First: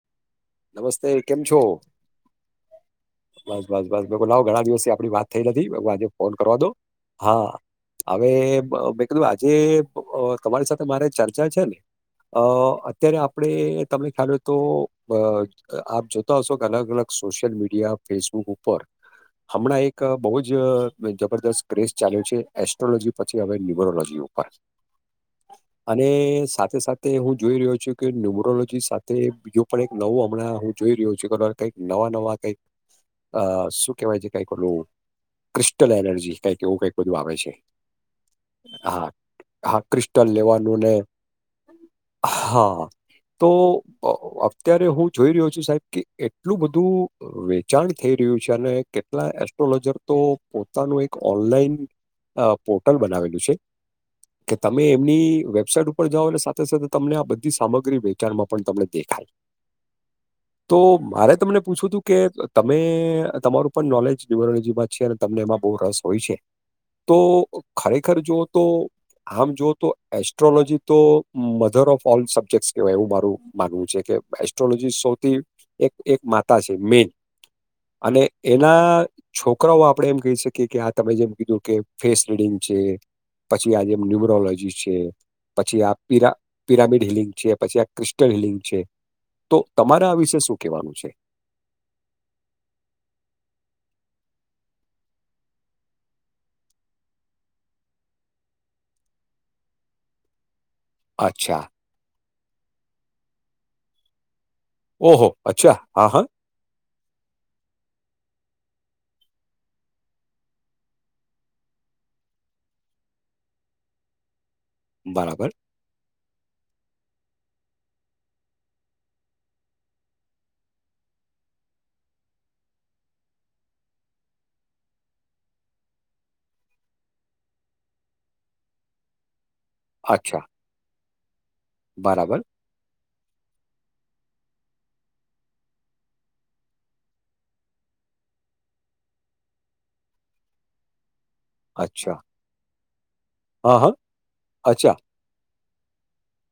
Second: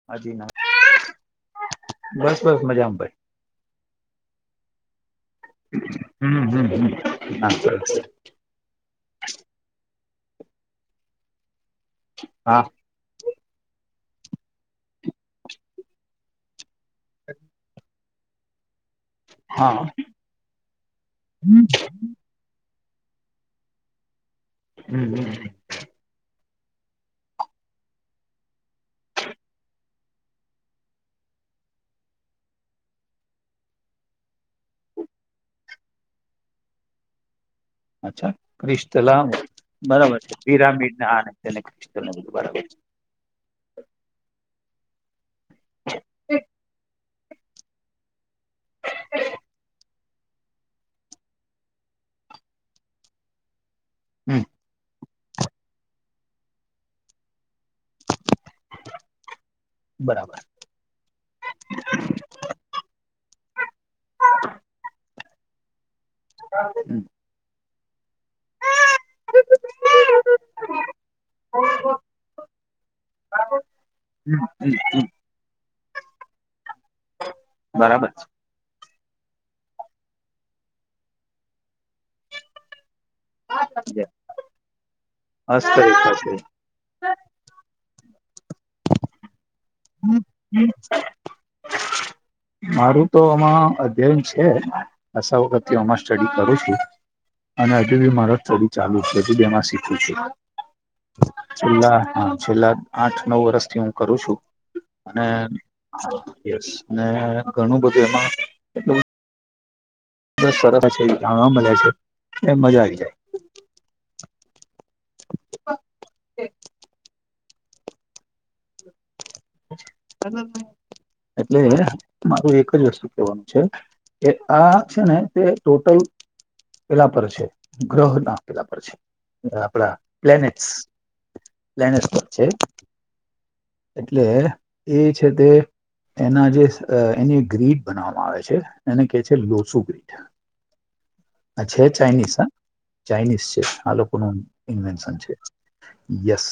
[unintelligible] નમસ્તે કેમ છો? બસ બસ મજામાં ભાઈ. બસ બસ બસ લાવો ઘણા દિવસથી આપડી વાત થઈ નથી આજે ફોન કરવા દો. હા હ સર. [inaudible] મેં પ કીધું આજે અ તમારી સાથે મારે ચર્ચા છે ને અ. હા અત્યારે આપણે તમે ખ્યાલ હો તો. અ આપ જોતા હશો કે અલગ અલગ સોશિયલ મીડિયા ફેસબુક ઉપર. હમણાં હા એક બહુ જ હમ જબરદસ્ત ક્રેસ ચાલ્યો છે. એસ્ટ્રોલોજી પછી હવે ન્યુરોલોજી ઉપર. હમ હમ. અને સાથે સાથે હું જોઈ રહ્યો છું કે ન્યુમરોલોજી સાથે. પણ એક નવું હમણાં હું જોઈ રહ્યો છું કે કઈક નવા નવા કઈક. અ શું કેહેવાય છે કઈક ઓલું ક્રિસ્ટલ એનર્જી કઈક એવું કઈક બધું આવે છે. અચ્છા ક્રિસ્ટલ હા આ હા બરાબર ક્રિસ્ટલ છે લેવાનું ને પિરામિડ ના આ તેને બરાબર છે. હા તો અત્યારે હું જોઈ રહ્યો છું સાહેબ કે એટલું બધું. વેચાણ થઈ રહ્યું છે અને કેટલા એસ્ટ્રોલોજર તો પોતાનું એક ઓનલાઈન અ પોર્ટલ બનાવેલું છે હમ કે તમે એમની વેબસાઈટ ઉપર. પણ જાવ એલે સાથે સાથે તમને આ બધી સામગ્રી વેચાણમાં પણ તમને દેખાય. બરાબર. તો મારે તમને પૂછવું હતું કે તમે તમારું પણ નોલેજ ન્યમનોલોજીમાં છે અને તમને એમાં બહુ રસ. હોય છે હમ તો. ખરેખર જોવ તો આમ જોઓ તો એસ્ટ્રોલોજી તો. મધર ઓફ ઓલ સબ્જેક્ટ કેહેવાય એવું મારું માનવું છે કે હમ હમ એસ્ટ્રોલોજી હમ સૌથી એક એક માતા છે મેન બરાબર અને એના. છોકરાઓ આપડે એમ કહી શકીએ કે આ તમે જેમ કીધું કે ફેસ રીડંગ છે. પછી આ જેમ છે ન્યુમરોલોજી છે પછી અસ્તરી આ થશે પીરા. પિરામિડ હિલિંગ છે પછી આ ક્રિસ્ટલ હિલિંગ છે. તો. તમારે આ હમ વિશે શું હમ. કહેવાનું [unintelligible] મારું તો આમાં અધ્યયન છે અશા વખત અમાં સ્ટડી કરું છું. અને હજુ બી મારા સ્ટડી ચાલુ છે હજુમાં શીખું છે. અચ્છા. છેલ્લા છેલ્લા આઠ નવ વર્ષથી હું કરું છું. અને ઓહો અચ્છા હા હા. યસ ને ઘણું બધું એમાં. બ સર એ જાણવામાં મજા છે એ મજા આવી જાય. બરાબર. [inaudible] ક [inaudible] એટલે મારું એક જ વસ્તુ કેવાનું છે. એ આ છે ને તે ટોટલ. પેલા પર છે ગ્રહ ના પેલા પર છે. આપડા અચ્છા. પ્લેનેટ્સ પ્લેનેટ્ પર‌ બરાબર. છે. એટલે એ છે તે. એના જે એની ગ્રીડ બનાવવામાં આવે છે એને કેહે છે લોસુ ગ્રીડ. [unintelligible] હ છે અચ્છા. ચાઇનીઝ ના ચાઈનીઝ છે હા, હા. આ લોકો ન અચ્છા. ઇન્વેન્શન છે. યસ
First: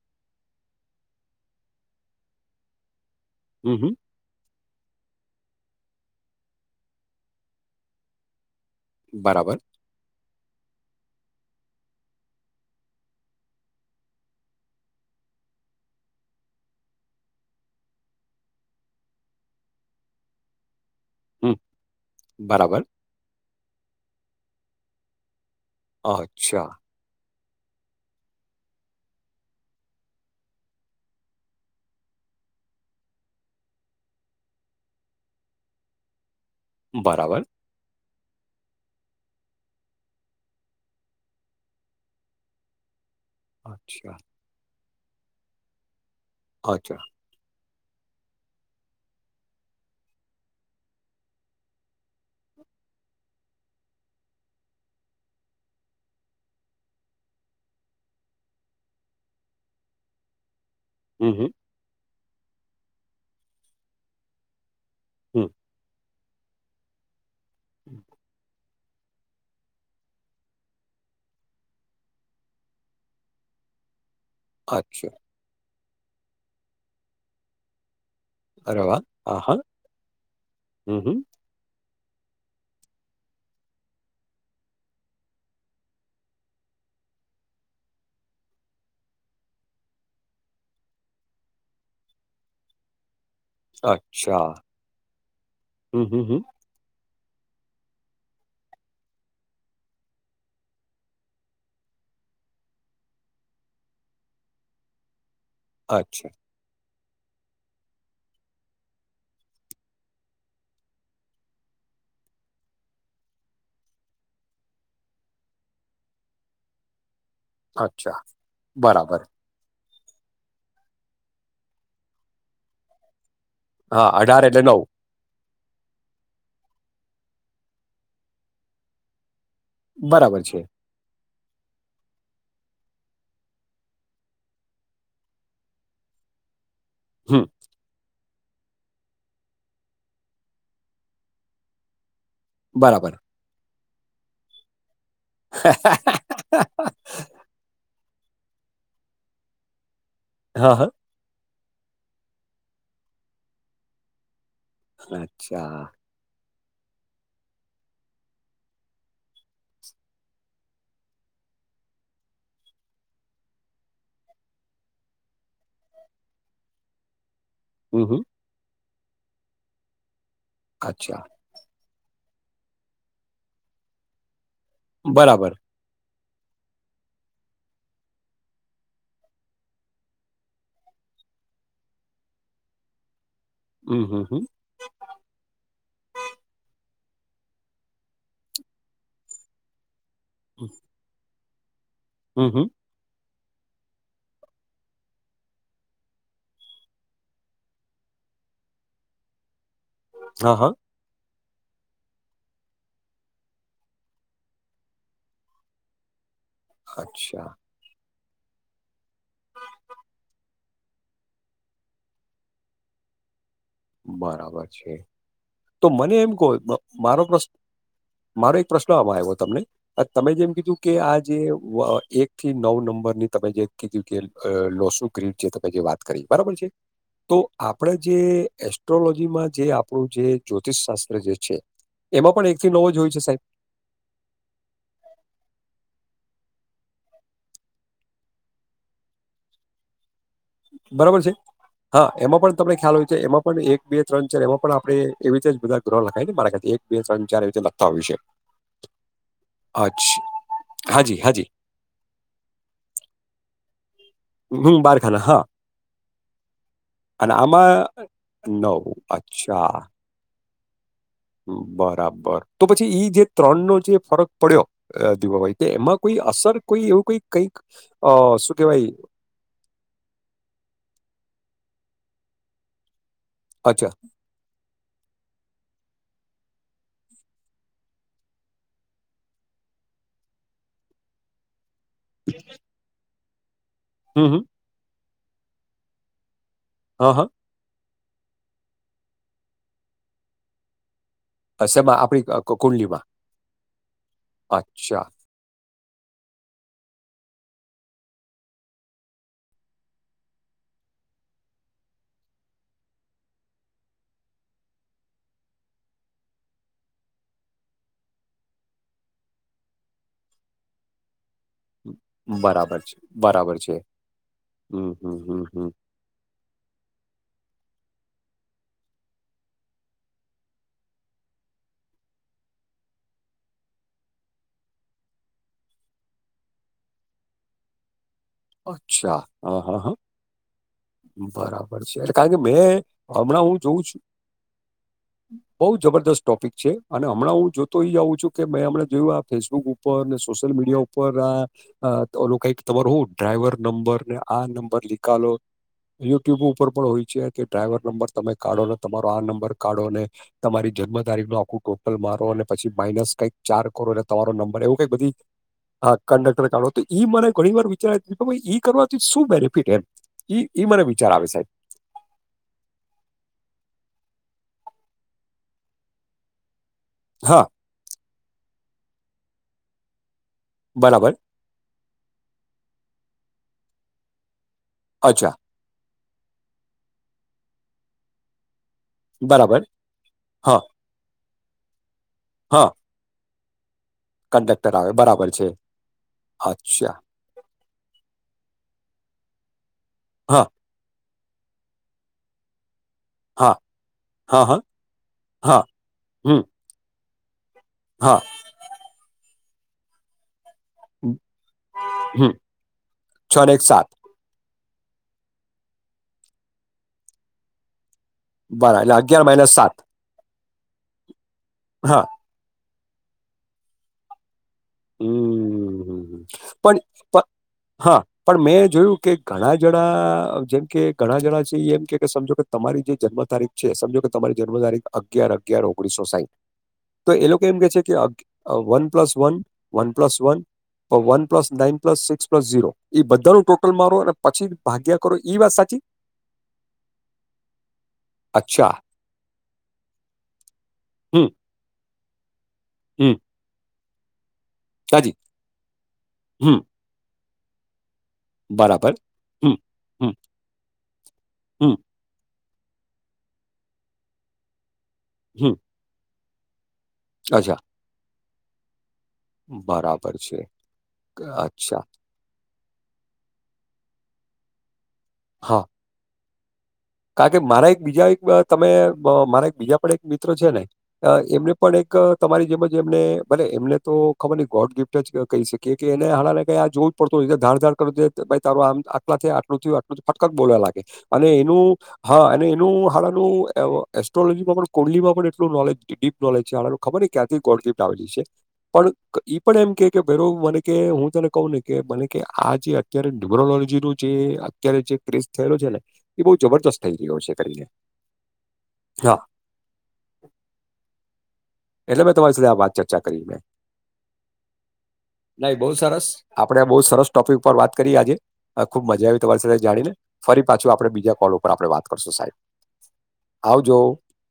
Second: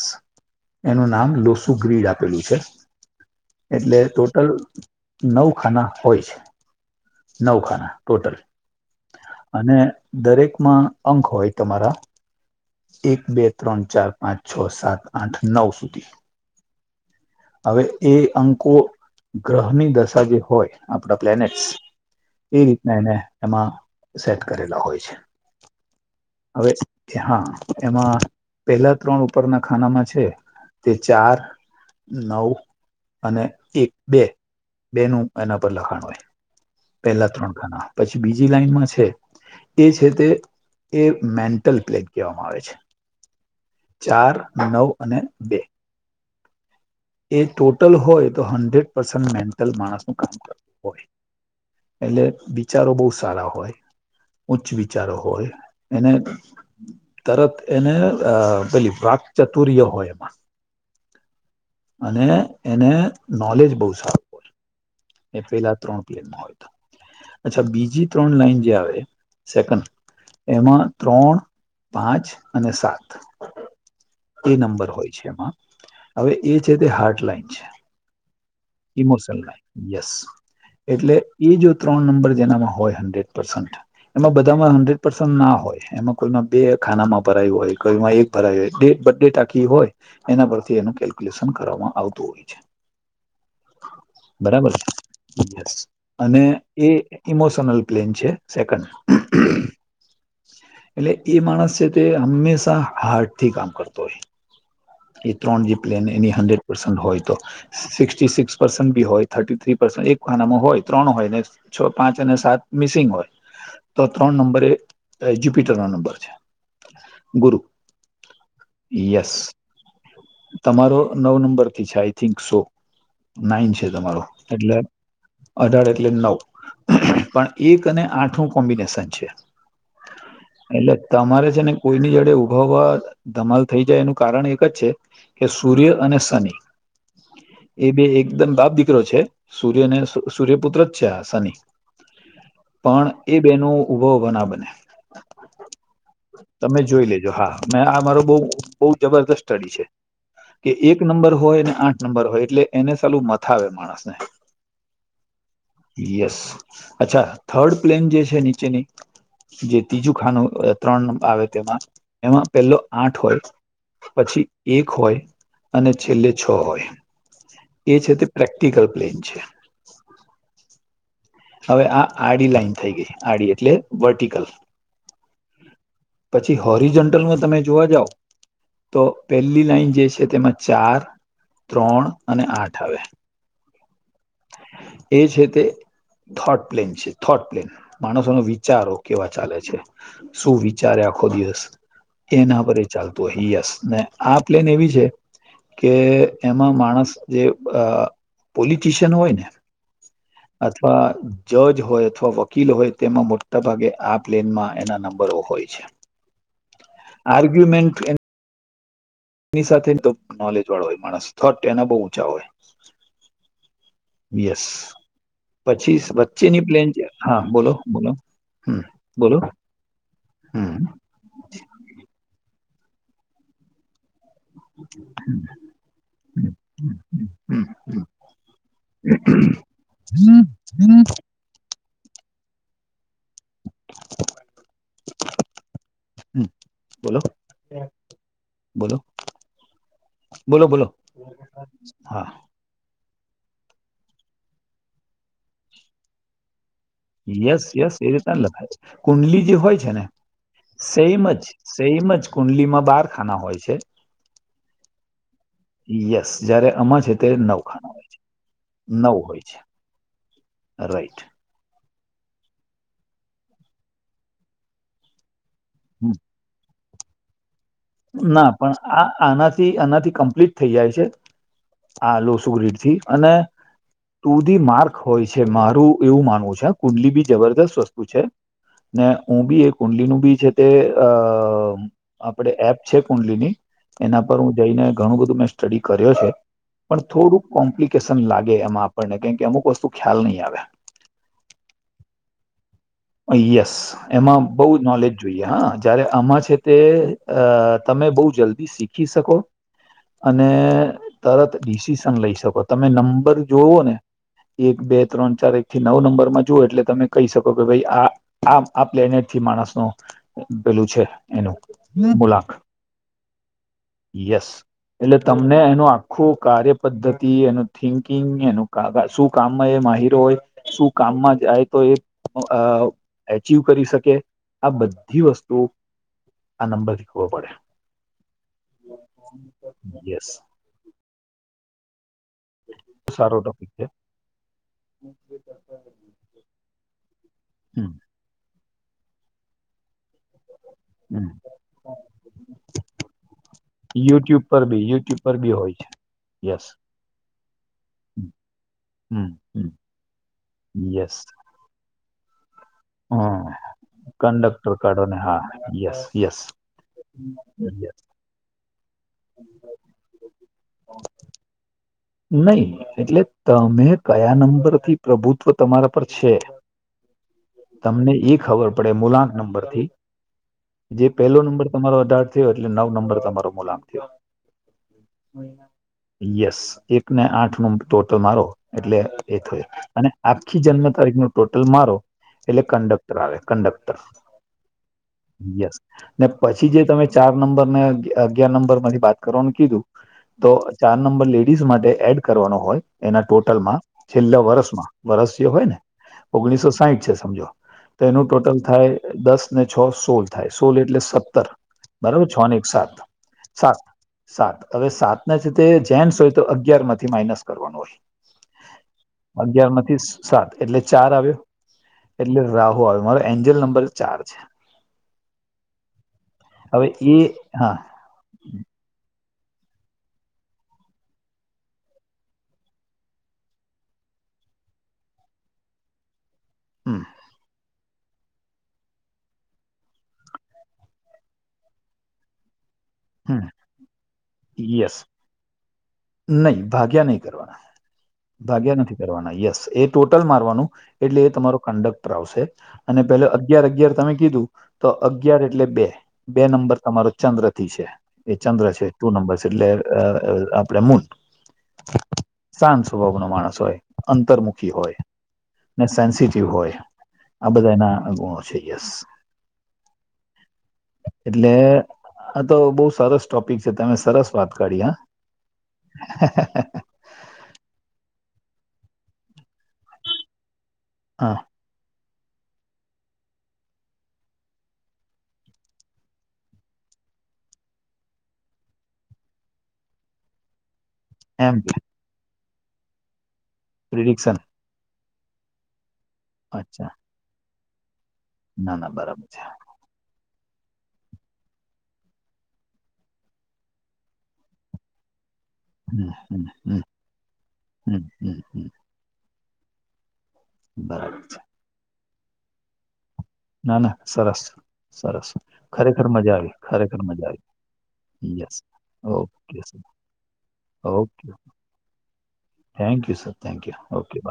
એનું નામ લોસુ ગ્રીડ આપેલું છે. હં, હં. એટલે ટોટલ નવ ખાના હોય છે નવ ખાના ટોટલ બરાબર, અને દરેકમાં અંક હોય તમારા. એક બે ત્રણ ચાર પાંચ છ સાત આઠ નવ સુધી. હવે એ અંકો ગ્રહની દશા જે હોય. આપણા હમ. પ્લેનેટશ એ બરાબર. રીતના એને એમાં સેટ કરેલા હોય છે. અચ્છા. કે હા એમાં પેલા ત્રણ ઉપરના ખાનામાં છે તે ચાર નવ અને એક બે બેનું એના પર લખાણ હોય. પેલા બરાબર. ત્રણ ખાના પછી બીજી લાઈનમાં છે. એ છે તે એ મેન્ટલ પ્લેગ કહેવામાં આવે છે. અચ્છા, ચાર નવ અને બે અચ્છા. એ ટોટલ હોય તો હંડ્રેડ પસ મેન્ટલ માણસ નુ કામ કરતું હોય. એટલે વિચારો બહુ સારા હોય. ઉચ્ચ વિચારો હોય એને તરત એને પેલી વાકચતુર્ય હોય એમાં. હમ હમ. અને એને નોલેજ બહુ સારું. એ હમ, પેલા ત્રણ પ્લેનમાં હોય અચ્છા હમ. બીજી ત્રણ લાઈન જે આવે સેકન્ડ એમાં ત્રણ પાંચ અને સાત [inaudible] એ નંબર અચ્છા. હોય છે એમાં હવે એ છે તે હાર્ટલાઇન છે. અરે વાહ! હા, ઇમોશનલ હા. યસ હમ, હમ. એટલે એ જો ત્રણ નંબર જેનામાં હોય હંડ્રેડ પર્સન્ટ એમાં બધામાં હન્ડ્રેડ પર્સન્ટ ના હોય એમાં કોઈમાં બે ખાનામાં ભરાયું હોય કોઈમાં એક ભરાયે બર્થ ડેટ આખી હોય એના પરથી એનું કેલ્ક્યુલેશન કરવામાં આવતું હોય છે. અચ્છા. બરાબર છે હમ, હમ, હમ. અને એ ઇમોશનલ પ્લેન છે સેકન્ડ એટલે એ માણસ છે તે હંમેશા હાર્ટ થી કામ કરતો હોય. એ ત્રણ જે પ્લેન અચ્છા, એની હન્ડ્રેડ પર્સન્ટ હોય તો. સિક્સ સિક્સ પર્સન્ટ બી હોય થર્ટી થ્રી પર્સન્ટ એક ખાનામાં હોય ત્રણ હોય ને છ પાંચ અને સાત મિસિંગ હોય. તો ત્રણ નંબર એ જ્યુપિટર નો નંબર છે. ગુરુ અચ્છા. બરાબર. યસ તમારો નવ નંબર થી છે આઈ થિંક સો નાઈન છે તમારો એટલે અઢાર એટલે નવ પણ એક અને આઠ નું કોમ્બિનેશન છે. બરાબર છે. એટલે તમારે છે ને કોઈની જોડે ઉભા ઉભા ધમાલ થઈ જાય એનું કારણ એક જ છે. કે સૂર્ય અને શનિ હમ. એકદમ બે એકદમ બાપ દીકરો છે. સૂર્યને સૂર્ય પુત્ર જ છે આ શનિ પણ બરાબર. એ બેનો ઊભા ઉભા ના બને હ [unintelligible] તમે જોઈ લેજો હા મે આ મારો બહુ બહુ જબરદસ્ત સ્ટડી છે. કે હા. એક નંબર હોય ને આઠ નંબર હોય એટલે એને સાલું મથાવે માણસને અચ્છા. યસ અચ્છા થર્ડ પ્લેન જે છે નીચેની જે ત્રીજું ખાનું ત્રણ આવે તેમાં એમાં પહેલો આઠ હોય પછી એક હોય અને છેલ્લે છ હોય એ હમ, છે હમ. તે પ્રેક્ટિકલ પ્લેન છે. અચ્છા. હવે આ આડી લાઈન થઈ ગઈ આડી એટલે વર્ટિકલ બરાબર. પછી હોરીજન્ટલમાં તમે જોવા જાવ તો પહેલી લાઈન જે છે તેમાં ચાર ત્રણ અને આઠ આવે હમ હમ હમ. એ છે તે થોટ પ્લેન છે થોટ પ્લેન માણસો ન વિચારો કેવા ચાલે છે. શું વિચારે આખો દિવસ હમ, એના હમ. પર ચાલતું હ યસ ને આ પ્લેન એવી છે કે એમાં માણસ જે પોલિટીશિયન હોય ને અ હ. જજ હોય અથવા વકીલ હોય તેમાં મોટા ભાગે આ પ્લેનમાં એના નંબરો હોય છે. [inaudible] અચ્છા, આરગ્યુંમેન્ટ ની સાથેને તો નોલેજ વાળો હોય માણસ થોટ એના બહુ ઊંચા હોય. યસ બરાબર છે તો પછી મને એમ કો વચ્ચેની પ્લેન છે મારો હા પ્રશ્ન બોલો બોલો મારો એક હમ પ્રશ્ન આમાં બોલો આવ્યો તમને તમે જેમ કીધું હમ કે આ જે એક થી નવ નંબર ની તમે જે કીધું કે લોસુ ક્રીટ હમ જે તમે જે વાત કરી બરાબર હમ છે હમ તો હમ આપણેે જે એસ્ટ્રોલોજીમાં જે આપણું જે હમ હમ જ્યોતિષ હમ શાસ્ત્ર જે છે એમાં પણ એક થી નવો જ હોય છે સાહેબ? [inaudible] હમ બોલો બોલો બોલો બોલો બરાબર છે હા એમાં પણ આપને ખ્યાલ હોય છે એમાં પણ એક બે ત્રણ છે એમાં પણ આપણે એવી રીતે જ બધા ગ્રહ લખાય ને મારા તે યસ યસ એ રીત લખાય કુંડલી જે હોય છે ને અચ્છા હાજી, સેમ જ હાજી. સેમ જ કુંડલી માં બાર ખાના હોય છે. હમ બાર ખાના હા યસ જ્યારે આમાં છે અને ત્યારે નવ આમાં ખાના હોય છે નવ હોય છે. અચ્છા. રાઈટ. બરાબર તો પછી ઈ જે ત્રણ નો જે ફરક પડ્યો દીવાભાઈ કે એમાં કોઈ અસર કોઈ એવું કઈ કઈક અ ના શું પણ કેહેવાય આ આનાથી આનાથી કમ્પ્લીટ થઈ જાય છે આ લોસુ ગ્રીડથી અને અચ્છા. ટુ ધી માર્ક હોય છે મારું એવું માનવું છે કુંડલી બી જબરદસ્ત વસ્તુ છે. ને હું બી એ કુંડલીનું બી છે તે અ આપણે એપ છે કુંડલીની એના હમ, હમ. પર હું જઈને ઘણું બધું મેં સ્ટડી કર્યો છે. પણ હા, હા. થોડુંક કોમ્પ્લિકેશન લાગે એમાં આપણને કેમ કે અમુક વસ્તુ ખ્યાલ નહી આવે. સેમા આપણી કુંડલીમાં યસ એમાં બહુ જ અચ્છા. નોલેજ જોઈએ હા જયારે આમાં છે તે તમે બહ જલ્દી શીખી શકો? અને તરત ડિસિશન લઈ શકો તમે નંબર જોવો ને એક બે ત્રણ ચાર એક થી નવ નંબર માં જુઓ એટલે તમે કહી શકો. ભાઈ આ આ આ પ્લેનેટ થી માણસનું પેલું છે એનું મુલાક બરાબર છે, બરાબર છે. યસ હમ, એટલે હમ, હમ, તમને હમ. એનો આખું કાર્ય પદ્ધતિ એનું થિંકિંગ એનું ક શું કામમાં એ માહિર હોય. શું કામમાં જાય તો એ અ એચિવ કરી શકે આ બધી વસ્તુઓ આ નંબરથી શી ખવો પડે. અચ્છા હા હા હા પડે યસ બરાબર. મળ એટલે કારણ કે મેં સારો હમણાં હું ટોપિક જોઉં છે છું. બોવ જબરદસ્ત ટોપિક છે અને હમણાં હું જોતો હમ ઈ આંઉ છું. કે મેં હમણે જોયું આ ફેસબુક ઉપર ને સોશિયલ મીડિયા ઉપર હમ આ કઈક ખબર હોવ ડ્રાઈવર નંબરને આ યુટ્યુબ પર નંબર બી યુટ્યુબ લીખાલો પર બી હોય છે યુટ્યુબ ઉપર યસ પણ હોય છે કે ડ્રાઈવર નંબર તમે કાઢો ને તમારો આ હમ નંબર હમ કાઢોને તમારી જન્મ યસ તારીખનો આખું ટોટલ મારો અને પછી માઇનસ કઈક હમ ચાર કરો એટલે તમારો નંબર કંડક્ટર એવું કઈક કાઢો બધી ને હા યસ યસ કડક્ટર કાઢો તો ઈ મને ઘણી વાર વિચાર. યસ. તો ભ કરવાથી શું બેનિફિટ એમ મને વિચાર આવે સાહેબ. નહી એટલે તમે કયા નંબરથી પ્રભુત્વ તમારા પર છે. હા.. તમને ઈ ખબર પડે મુલાંક નંબરથી જે બરાબર પેલો નંબર. તમારો અઢાર થયો એટલે નવ નંબર તમારો મુલામ થયો. અચ્છા. યસ એક ને આઠ નું ટોટલ મારો. એટલે એ થ બરાબર અને હા આખી જન્મ તારીખ ન ટોટલ મારો એટલે હા કંડક. આવે કંડક્ટર કંડક્ટર આવે બરાબર છે યસ ને પછી જે અચ્છા તમે. ચાર નંબર ને અગિયાર નંબર માંથી વાત કરવાનું કીધું હા તો ચાર નંબર લેટ. દીસે માટે એડ કરવાનો હોય. એના હા ટોટલમાં હા છેલ્લા હા વર્ષમાં વર્ષ જે હા હોય ને હમ ઓગણીસો સાહીઠ છે સમજો. તો હા એનું ટોટલ થાય દસ ને છ સોળ. થાય સોળ એટલે સત્તર બરાબર હમ છ ને એક સાત છ ને એક સાત. સાત હવે સાત ના છે તે જેન્સ હોય તો અગિયાર માંથી માઇનસ કરવાનું હોય. બરા એટલે અગિયાર માઇનસ સાત અગિયાર થી સાત એટલે ચાર આવ્યો. હા એટલે રાહુ આવે મારો એન્જલ નંબર ચાર છે. હમ હ પણ હવે એ પણ હા. પણ મેં જોયું કે ઘણા જણા જેમ કે ઘણા જણા છે એ એમ કે સમજો કે તમારી જે જન્મ તારીખ. છે સમજો કે તમારી જન્મ તારીખ અગિયાર અગિયાર ઓગણીસો સાહીઠ. હમ તો એ લોકો એમ કે છે કે one plus one one plus one. One plus nine plus six plus zero એ હમ બધાનું ટોટલ મારો અને પછી યસ ભાગ્યા કરો. ઈ વાત સાચી. નહી ભાગ્યા નહીં કરવાના. અચ્છા, ભાગ્યા નથી કરવાના યસ એ ટોટલ મારવાનું એટલે હમ, એ તમારો કંડક્ટ. શે અને હમ, પે અગયાર અગયાર તમે કીધું તો સાચી, અગયાર એટલે બે બે હમ, નંબર. અમારો ચંદ્ર થી છે એ ચંદ્ર છે બરાબર, ટુ નંબર છે હમ, હમ, એટલે. આપ મ હમ, શંત સ્વભાવ નો માણસ હોય અંતરમુખી હોય. હમ. ને સેન્સિટિવ હોય આ અચ્છા, બધા એના ગુણો છે યસ. બરાબર છે અચ્છા. હા તો બહુ સરસ ટોપિક છે તમે સરસ વાત કરી હ. હા. હા. કાર કે મારા એક બીજા એક તમે મારા એક બીજા પણ એક મિત્ર છે ને હા એમને. પણ એક તમારી જેમ જ એમને ભલે એમને તો ખબર નહી ગોડ ગિફ્ટ જ કહી શકીએ કે એને હણાને કઈ આ જો. પડતો ધાર ધાર કર દે તારો આમ આટલા આટલું ફટક બોલવા લાગે. અને એમ એનું હા અને એનું હાલ એનું પ્રિડિક્શન એસ્ટ્રોલોજીમાં પણ. કુંડલી માં પણ એટલ નોલેજ ડીપ નોલેજ છે અચ્છા ખબર ને ક્યાારથી ગોડપ આવેલી છે. ના ના પણ બરાબર ઈ છે પણ એમ કે. કે ભે મને કે હું તને કહું ને કે મને કે આ જે અત્યારે ટેકરલોજી નું જે. અત્યારે જે કિઝ થયેલો છે ને હમ એ બહુ હમ જબરજસ્ત હમ થઈ રહ્યો છે કરીને હમ હમ હમ હા. બરાબર છે. એટલે મેં તમારી સાથે આવાત ચર્ચા કરી મેં. ના ના સરસ. સરસ નહી બહ સરસ ખરેખર મજા આવી આપડ આ બહ ખરેખર સરસ મજા ટોપિક ઉપ વાત કરી આજે આવી યસ ખુબ મજા આવી તમારી સાથે ઓકે સર જાણીને. ફરી પાછું આપડણે બીજા ઓકે કોલ ઉપર આપણે વાત કરશું સાહેબ. Thank you sir thank you આવજો ઓકે બ.